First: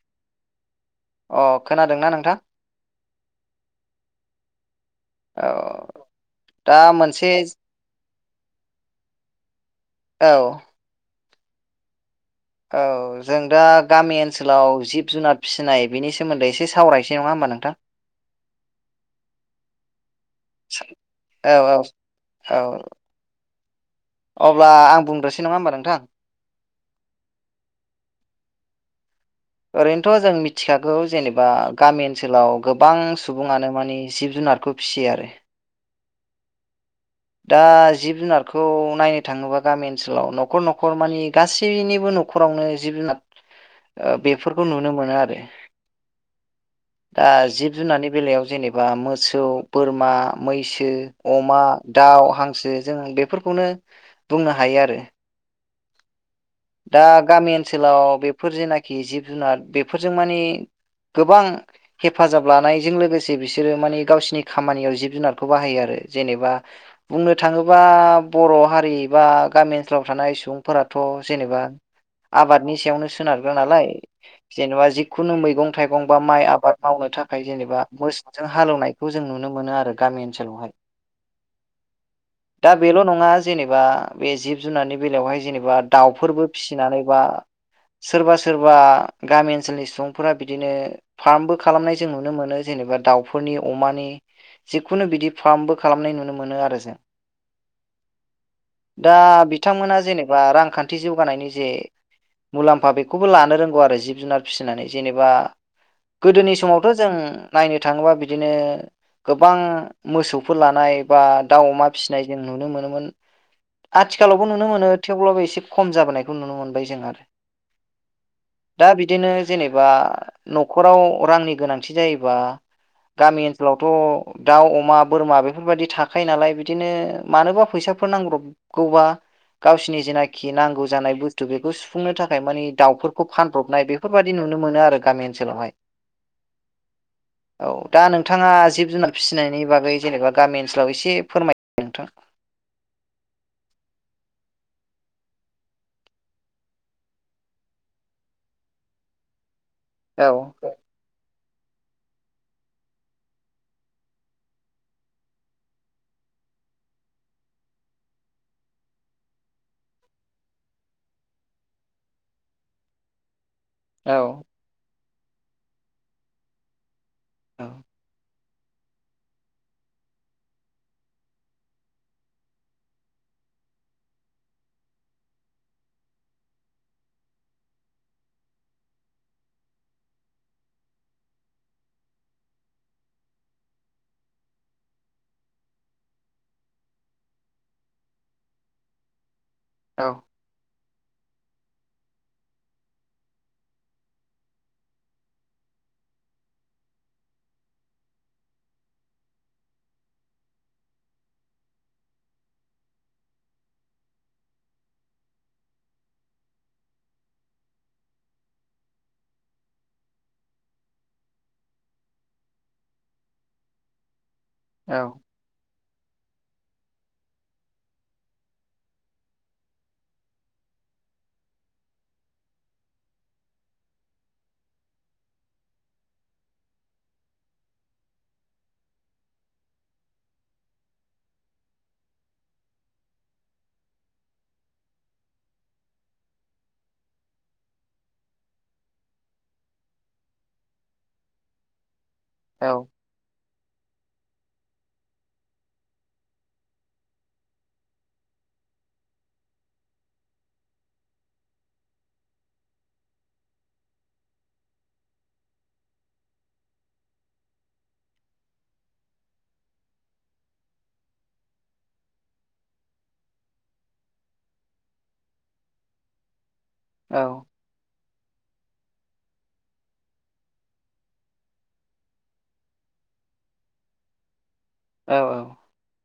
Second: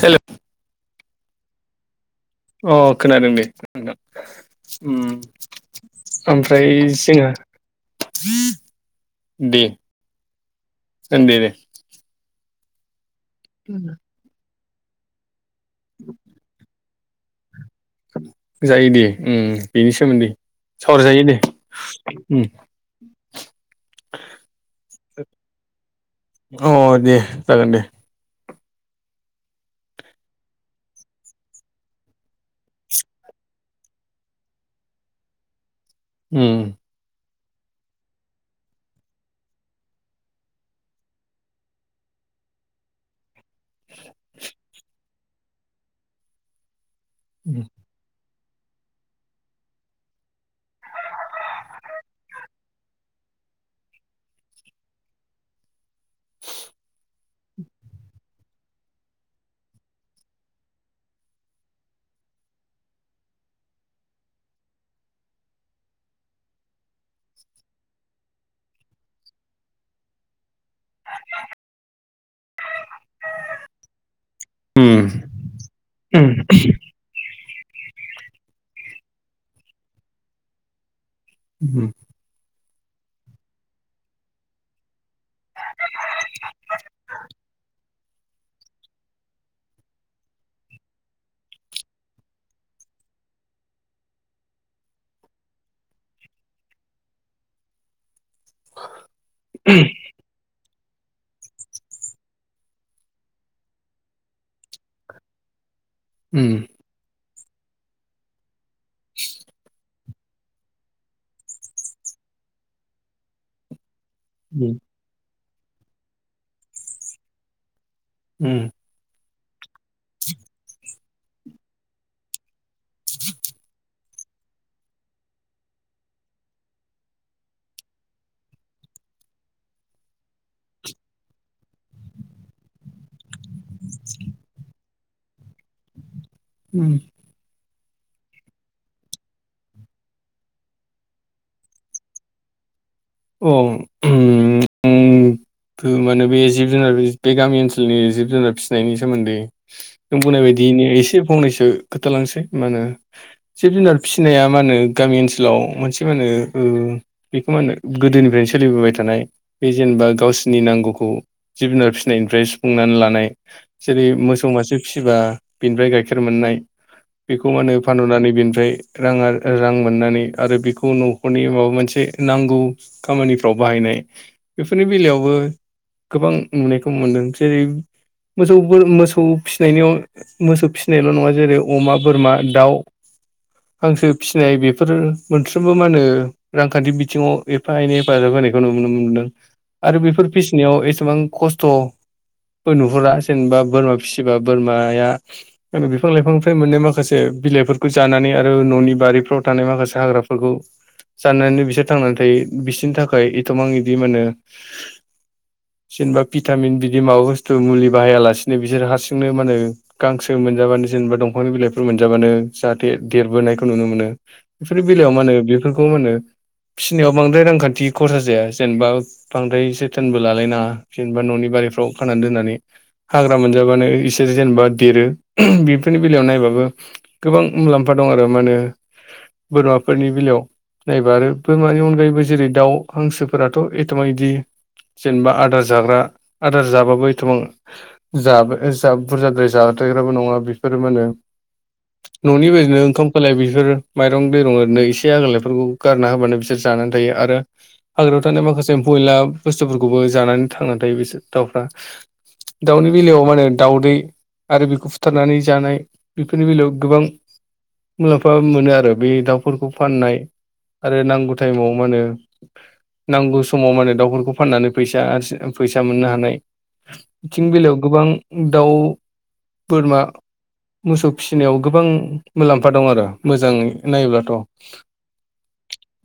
Hello अ खोनादोंना नों अ खोनादों दे नोंथां उम औ ओमफ्राय दा मोनसे जोङो औ दोन्दे दे औ जों दा गामि ओनसोलाव जिब जुनार फिसिनाय बेनिसोमोन्दै एसे सावरायनोसै नङा होमबा नोंथां जायो दे उम बेनि सोमोन्दै सावरायजायो दे औ औ उम औ अब्ला आं बुं दसै नङाहोमबा नोंथां औ दे जागोन दे ओरैनोथ जों मिथिखागौ जेनेबा गामि ओनसोलाव गोबां सुबुङानो मानि जिब जुनार जुनारखौ फिसियो आरो ओम दा जिब जुनारखौ नायनो थाङोबा गामि ओनसोलाव न'खर न'खर मानि गासैनिबो न'खरावनो जिब जुनार बेफोरखौ नुनो मोनो आरो दा उम जिब जुनारनि बेलायाव जेनेबा मोसौ बोरमा मैसो अमा दाउ हांसो जों बेफोरखौ नो बुंनो हायो आरो दा गामि ओनसोलाव बेफोर जेनाखि जिब जुनार बेफोरजों मानि गोबां हेफाजाब लानायजों लोगोसे बिसोरो माने गावसिोरनि खामानियाव जिब जुनारखौ बाहायो आरो जेनेबा बुंनो थाङोबा बर' हारि बा गामि ओनसोलाव थानाय सुबुंफोराथ' जेनेबा आबादनि सायावनो सोनारग्रा नालाय जेनेबा उम जिखुनु मैगं थाइगं बा माइ आबाद मावनो थाखाय ओमफ्राय जेनेबा मोसौजों हालौवनायखौ जों नुनो मोनो आरो गामि ओनसोलावहाय ओम दा बेल' नङा जेनेबा बे जिब जुनारनि बेलायावहाय जेनेबा दाउफोरबो फिसिनानै बा सोरबा सोरबा गामि ओनसोलनि सुबुंफोरा बिदिनो फार्मबो खालामनाय जों नुनो मोनो जेनेबा दावउफोरनि अमानि जिखुनु बिदि फार्मबो खालामनाय नुनो मोनो आरो जों दा बिथांमोना जेनेबा रांखान्थि खाथि जौगानायनि जे मुलाम्फा बेखौबो लानो रोंगौ आरो जिब जुनार फिसिनानै जेनेबा गोदोनि उम समावथ' जों नायनो थाङोबा बिदिनो गोबां मोसौफोर लानाय बा दाउ अमा फिसिनाय जों नुनो मोनोमोन आथिखालावबो नुनो उम मोनो थेवब्लाबो एसे खम जाबोनायखौ नुनो मोनबाय जों आरो उम दा बिदिनो जेनेबा न'खराव रांनि गोनांथि जायोबा गामि ओनसोलावथ' दाउ अमा बोरमा बेफोरबायदि थाखायो नालाय बिदिनो मानोबा फैसा फोर नांब्रबगौबा गावसिनि जेना खि नांगौ जानाय बुस्थु बेखौ सुफुंनो थाखाय मानि दाउफोरखौ फानब्रबनाय बेफोरबायदि नुनो मोनो आरो गामि ओनसोलावहाय ओम औ दा नोंथाङा जिब जुनार फिसिनायनि बागै जेनेबा गामि ओनसोलाव एसे फोरमाय नोंथां अ ओम ओम माने बे जिब जुनार बे गामि ओनसोलनि जिब जुनार फिसिनायनि सोमोन्दै नों औ बुंनायबायदिनि एसे फंनैसो खोथालांसै मा होनो जिब जुनार फिसिनाया मा होनो गामि ओनसोलाव मोनसे मा होनो औ बेखौ मानो गोदोनिफ्रायनो सोलिबोबाय थानाय बे जेनेबा गावसिनि नांगौखौ जिब जुनार फिसिनायनिफ्राय सुफुंना लानाय जेरै औ मोसौ मासे फिसिबा बेनिफ्राय गाइखेर मोननाय बेखौ मा औ होनो फानहनानै बेनि ओमफ्राय राङा रां मोननानै आरो बेखौ न'खरनि माबा मोनसे नांगौ खामानिफ्राव बाहायनाय बेफोरनि बेलायावबो गोबां नुनायखौ मोनदों जेरै मोसौ मोसौ फिसिनायनियाव मोसौ फिसिनायल' नङा जेरै अमा बोरमा दाउ हांसो फिसिनाय बेफोर मोनफ्रोमबो मा होनो रांखान्थि बिथिङाव एफा एनै हेफाजाब होनायखौ नुनो मोनदों आरो बेफोर फिसिनायाव एसेबां खस्थ' नुहरा जेनेबा बोरमा फिसिबा बोरमाया बिफां लाइफांनिफ्राय मोननाय माखासे बिलाइफोरखौ जानानै आरो न'नि बारिफ्राव थानाय माखासे हाग्राफोरखौ जानानै बिसोर थांनानै थायो बिसिनि थाखाय एथमां बिदि माने जेनेबा भिटामिन बिदि माबा बुस्थु मुलि बाहायालासिनो बिसोरो हारसिंनो मा होनो गांसो मोनजाबानो जेनेबा दंफांनि बिलाइफोर मोनजाबानो जाहाथे देरबोनायखौ नुनो मोनो बेफोरनि औ बेलायाव मा होने बेफोरखौ मा होनो फिसिनायाव बांद्राय रांखान्थि खरसा जाया जेनेबा बांद्राय जोथोनबो लालायनाङा जेनेबा ननि बारिफोर खानानै दोननानै हाग्रा मोनजाबानो इसोर जेनेबा देरो बेफोरनि बेलायाव नायबाबो गोबां मुलाम्फा दं आरो मा होनो बोरमाफोरनि बेलायाव नायबा आरो बोरमानि अनगायैबो जेरै दाउ हांसोफोराथ एथमा बिदि जेनेबा आदार जाग्रा आदार जाबाबो एथबां जाब बुरजाद्राय जा थायग्राबो नङा बेफोरो मा होनो [inaudible] ननि औ बायदिनो ओंखाम फोलाय बेफोर माइरं दैरं ओरैनो इसे आगलानायफोरखौ गारना होबानो बिसोर जानानै थायो आरो हाग्रायाव थानाय माखासे एम्फयला बुस्थुफोरखौबो जानानै थांनानै थायो बिसोर दाउनि बेलायाव माने दाउदै आरो बेखौ फुथारनानै जानाय बेफोरनि बेलायाव गोबां मुलाम्फा मोनो आरो बे दाउफोरखौ फाननाय आरो नांगौ टाइमाव मा होनो नांगौ समाव माने दाउफोरखौ फाननानै फैसा फैसा मोननो हानाय औ बिथिं बेलायाव गोबां दाउ बोरमा मोसौ फिसिनायाव गोबां मुलाम्फा दं आरो मोजाङै नायोब्लाथ' औ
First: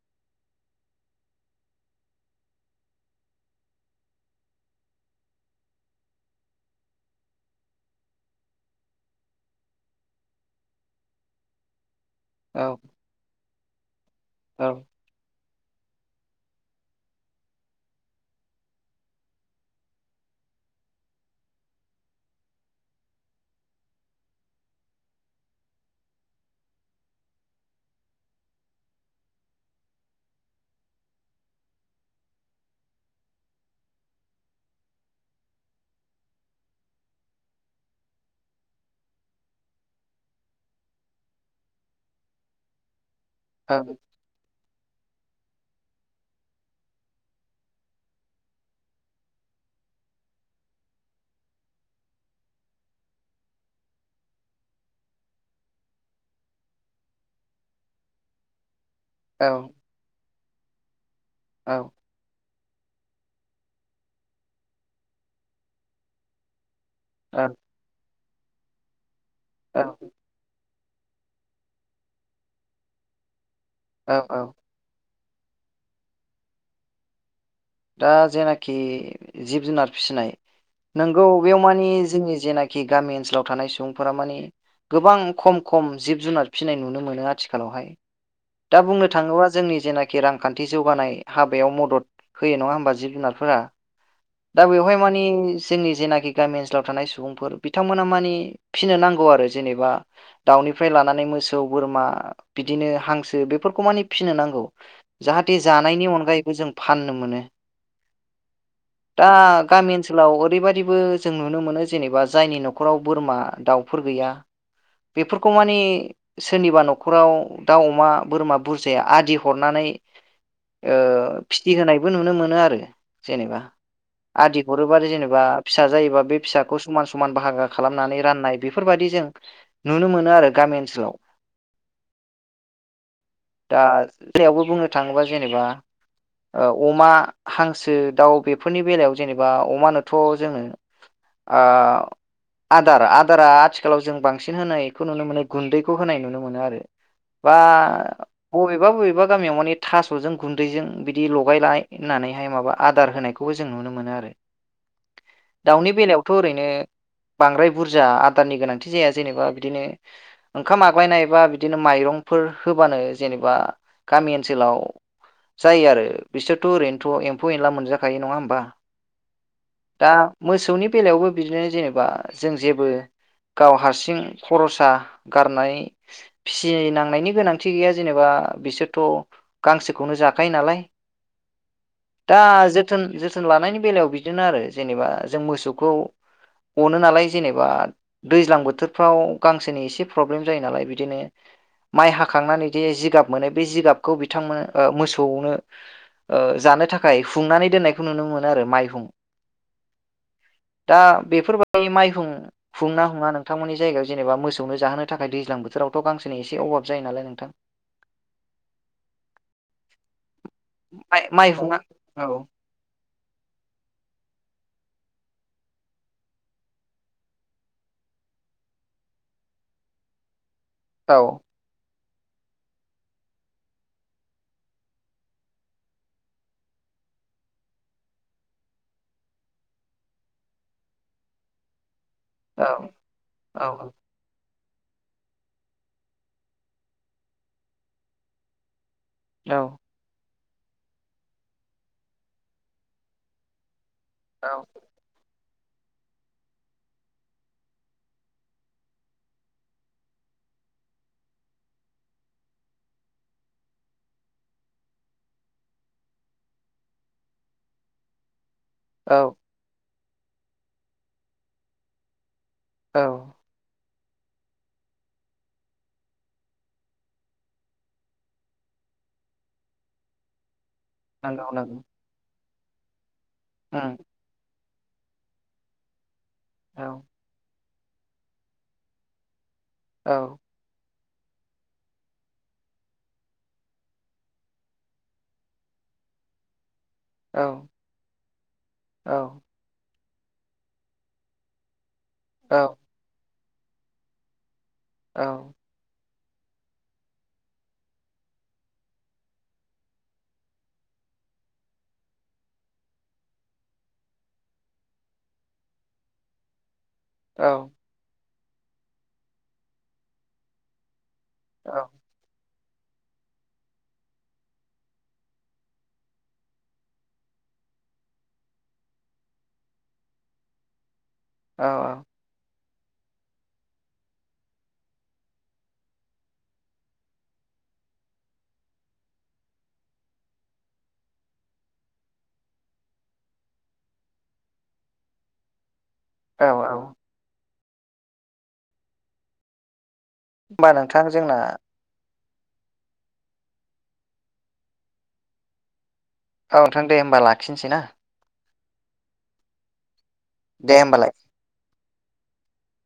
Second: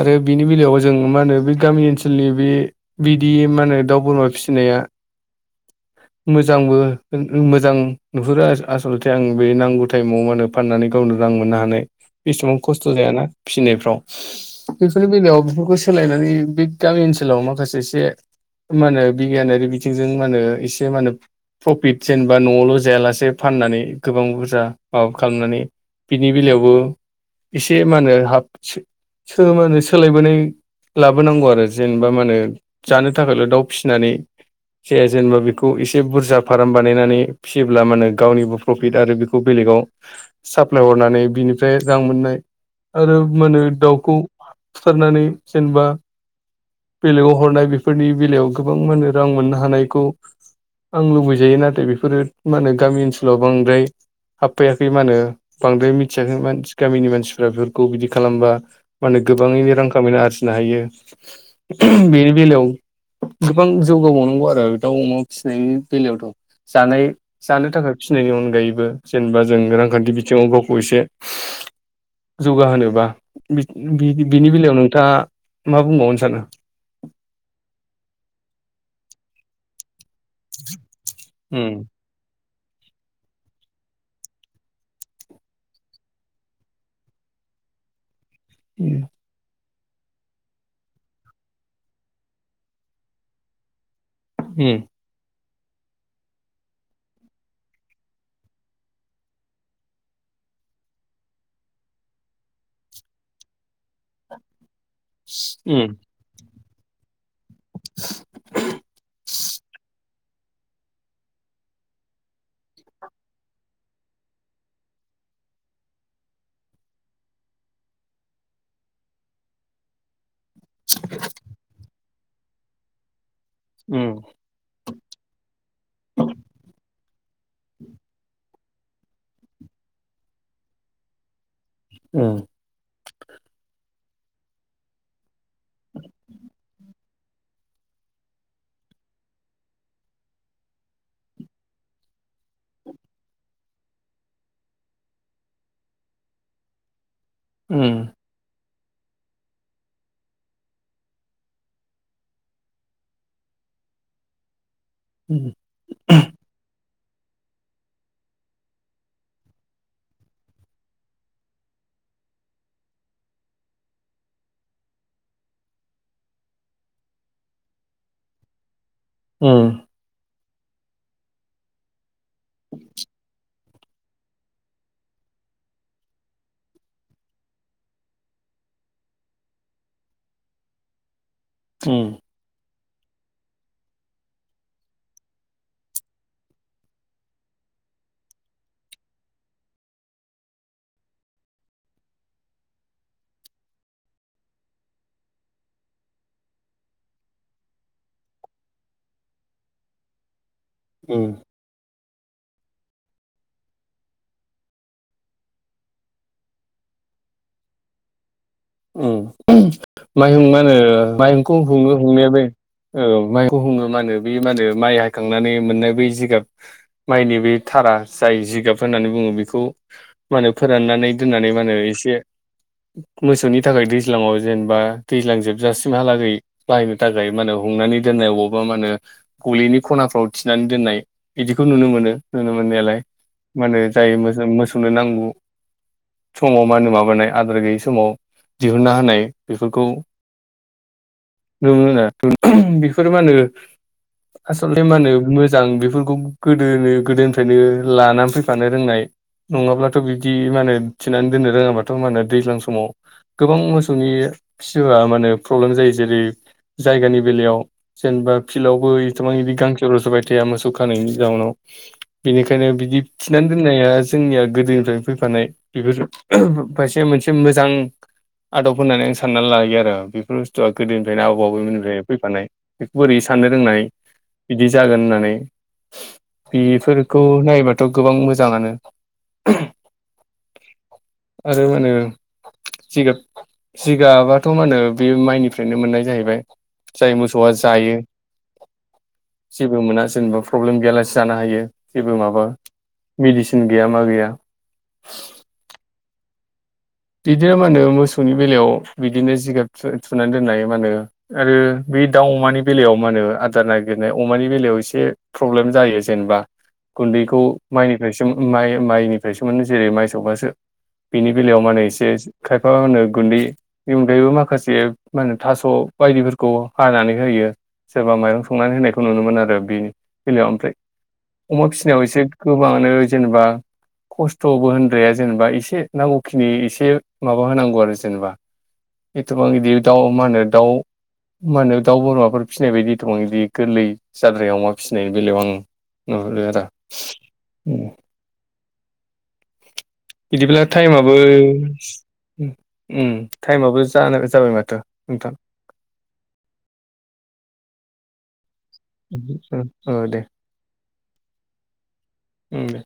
आरो बिनि बेलायाव जों मा होनो बे गामि ओनसोलनि बे बिदि मा होनो दाउ बोरमा फिसिनाया [inaudible] मोजांबो मोजां नुहुरो आसलथे आं बे नांगौ टाइमाव मा होन फाननानै गावनो रां मोननो हानाय बे समाव औ खस्थ' जायाना फिसिनायफ्राव गायाव बेफोरखौ सोलायनानै बे गामि ओनसोलाव माखासे एसे मा होनो बिगियानारि बिथिंजों मा होनो एसे मा होनो प्रफिट जेनेबा नआवल जायालासे फाननानै गोबां बुरजा माबा खालामनानै बिनि बेलायावबो एसे मा होनो हा होनो सोज मोनो सोलायबोनाय लाबोनांगौ आरो जेनेबा मा होनो जानो थाखायल दाउ फिसिनानै जाया जेनेबा बेखौ एसे बुरजा फार्म बानायनानै फिसियोब्ला मानो गावनिबो प्रफिट आरो बेखौ बेलेग बेखौ साप्लाय हरनानै बिनिफ्राय रां मोननाय आरो मानो औ दाउखौ सारनानै जेनेबा बेलेगाव हरनाय बेफोरनि बेलायाव गोबां मो रां मोननो हानायखौ आं लुबैजायो नाथाय बेफोरो मा होनो गामि ओनसोलाव बांद्राय हाबफाययाखै मा होनो बांद्राय मिथियाखै गामिनि मानसिफ्रा बेफोरखौ बिदि खालामबा माने गोबाङैनो रां खामायनो आरजिनो हायो बेनि बेलायाव गोबां जौगाबावनांगौ आरो दाउ अमा फिसिनायनि बेलायावथ' जानाय औ जानो थाखाय फिसिनायनि अनगायैबो जेनेबा जों रांखान्थि बिथिङाव बाव बसे जौगाहोनोबा औ औ बिनि बेलायाव नोंथाङा मा बुंबावनो सानो। दा जेनाखि जिब-जुनार फिसिनाय नोंगौ बेयाव उम मानि जोंनि जेनाखि खि गामि ओनसोलाव थानाय सुबुंफोरा मानि गोबां खम खम जिब जुनार फिसिनाय नुनो मोनो आथिखालावहाय। दा उम बुंनो थाङोबा जोंनि जेनाखि रांखान्थि जौगानाय हाबायाव मदद होयो नङा होमबा जिब जुनारफोरा दा बेवहाय मानि जोंनि जेनाखि गामि ओनसोलाव थानाय सुबुंफोर बिथांमोना मानि फिसिनो नांगौ आरो जेनेबा दउ न'निफ्राय लानानै मोसौ बोरमा बिदिनो हांसो बेफोरखौ मानिे फिसिनो नांगौ। जाहाथे उम जानायनि अनगायैबो जों फाननो मोनो। दा गामि ओनसोलाव ओरैबायदिबो जों नुनो मोनो जेनेबा जायनि न'खराव बोरमा दाउफोर गैया। बेफोरखौ मानि सोरनिबा नखराव दाउ अमा बोरमा बुरजाया आदि हरनानै ओ फि होनायबो नुनो मोन आरो जेबा उम आदि हर बा जेनेबा फिसा जायोबा बे फिसाखौ समान समान बाहागो खालामनानै राननाय बेफोरबायदि जों नुनो मोनो आरो गामि ओनसोलाव। उम जानायावबो बुंनो थाङोबा जेनेबा ओ अमा हांसो दाउ बेफोरनि बेलायाव जेनेबा अमानोथ' जोङो। आ आदार आदारा आथिखालाव जों बांसिन होनायखौ नुनो मोनो गुन्दैखौ होनाय नुनो मोनो आरो। बा उम बबेबा बबेबा गामियाव मानि थास'जों गुन्दैजों बिदि लगायलायनानैहाय माबा आदार होनायखौबो जों नुनो मोनो आरो उम दाउनि बेलायावथ'ओरैनो बांद्राय बुरजा आदारनि गोनांथि जाया जेनेबा बिदिनो ओंखाम आग्लायनायबा बिदिनो माइ माइरंफोर होबानो जेनेबा गामि ओनसोलाव जायो आरो बिसोरथ'ओरैनोथ' एम्फौ एनला मोनजाखायो नङा होमबा? उम दा मोसौनि बेलायावबो बिदिनो जेनेबा जों जेबो गाव हारसिं खरसा गारनाय फिसिनांनायनि गोनांथि गैया। जेनेबा बिसोरथ' गांसोखौनो जाखायो नालाय उम दा जे जो जोथोन लानायनि बेलायाव बिदिनो आरो जेनेबा जों मोसौखौ अनो नालाय जेनेबा दैज्लां बोथोर फोराव गांसोनि प्रेब्लेम जायो नालाय बिदिनो माइ हाखांनानै दि जिगाब मोनो बे जिगाबखौ बिथांनो मोसौनो ओ जानो थाखाय हुंनानै दोननायखौ नुनो मोनो आरो माइहुं। दा उम बेफोरबायदि माइहुं हुङोना हुङा नोंथांमोननि जायगायाव जेनबा मोसौनो जाहोनो थाखाय दैज्लां बोथोरावथ' गांसेनि एसे अभाब जायो नालाय नोंथां। ओम माइहुं मा होनो माइ माइहुंखौ माइहुङा हुङो हुंनाया औ बे ओ माइहुंखौ हुङो माहोनो बे मा होनो माइ हाखांनानै मोननाय बै जिगाब माइनि बे थारा जाय जिगाब होननानै बुङो बेखौ। मा होनो फोराननानै औ दोननानै मा होनो एसे मोसौनि थाखाय दैज्लाांयाव जेनेबा दैज्लां जोबजासिमहालागै बाहायनो थाखाय माहोनो हुंनानै दोननाय अबावबा मा होनो गलिनि खनाफ्राव थिनानै दोननाय बिदिखौ नुनो मोनो। नुनो औ मोननायालाय माहोनो औ जाय मो मोसौ [unintelligible] नांगौ समाव मा होनो माबानाय आदार गैयि समाव हुनना होनाय औ बेफोरखौ [unintelligible] बिफोर मा होनो औ आसलथे मा होनो मो जां बिफोरखौ गोदोनो गोदोनिफ्रायनो लानानै फैफानो रोंनाय नङाब्लाथ' बिब्दि मा होनो थिनानै दोननो रोङाबाथ' मा होनो दैज्लां समाव गोबां मोसौनि फिबा मा होनो प्रब्लेम जायो जेरै जायगानि बेलायाव जेनबा फिलडआवबो औ एथ'बां बिदि गांसो रज'बाय थाया मोसौ खानायनि जाउनाव बेनिखायनो बिदि औ थिनानै दोननाया जोंनिया गोदोनिफ्रायनो फैफानाय बेफोर खायसे मोनसे मोजां आदब होननानै आं साननानै लायो आरो बेफोर बुस्थुआ गोदोनिफ्रायनो आबौ नंगौ नंगौ आबैमोननिफ्रायनो फैफानाय। बेखौ बोरै साननो रोंनाय उम बिदि जागोन होननानै औ बिफोरखौ नायोबाथ' गोबां मोजाङानो। औ आरो मा होनो जिगाब जिगाबाथ' मा होनो बे माइनिफ्रायनो मोननाय जाहैबाय। जाय औ मोसौआ जायो औ जेबो मोना जेनेबा प्रब्लेम गैयालासे जानो हायो जेबो माबा औ मेडिसिन गैया मा गैया। औ बिदिनो मा होनो मोसौनि बेलायाव बिदिनो जिगाब थुवा-थुनानै दोननाय मा होनो आरो बे दाउ अमानि बेलायाव मा होनो आदार नागिरनाय अमानि बेलायाव एसे प्रब्लेम जायो जेनबा गुन्दैखौ औ माइनिफ्रायसो माइ माइनिफ्रायसो मोनो जेरै माइ सौबासो बेनि बेलायाव औ माने एसे खायफा होनो गुन्दैनि अगायैबो माखासे मा होनो थास' बायदिफोरखौ हानानै होयो सोरबा माइरं संनानै होनायखौ नुनो मोन आरो बेनि बेलायाव ओमफ्राय औ अमा फिनायाव एसे गोबांङानो जेनेबा खस्थ'बो होनद्राया जेनेबा एसे नांगौखिनि एसे [unintelligible] माबा होनांगौ आरो जेनेबा एथ'बां इदि दाउ मा होनो दाउ मा होनो दाउ बोरमाफोर फिसिनाय बायदिथ' आं इदि गोरलै जाद्राय अमा फिसिनायनि बेलायाव आं औ नुहुरो आरो औ उम। बिदिब्ला होमबा नोंथां टाइमाबो जोंना उम टाइमाबो जानो जाबाय माथो नोंथां। औ नोंथां दे होमबा लाखिनोसै ना? ओ ओ दे। दे होमबालाय। उम दे।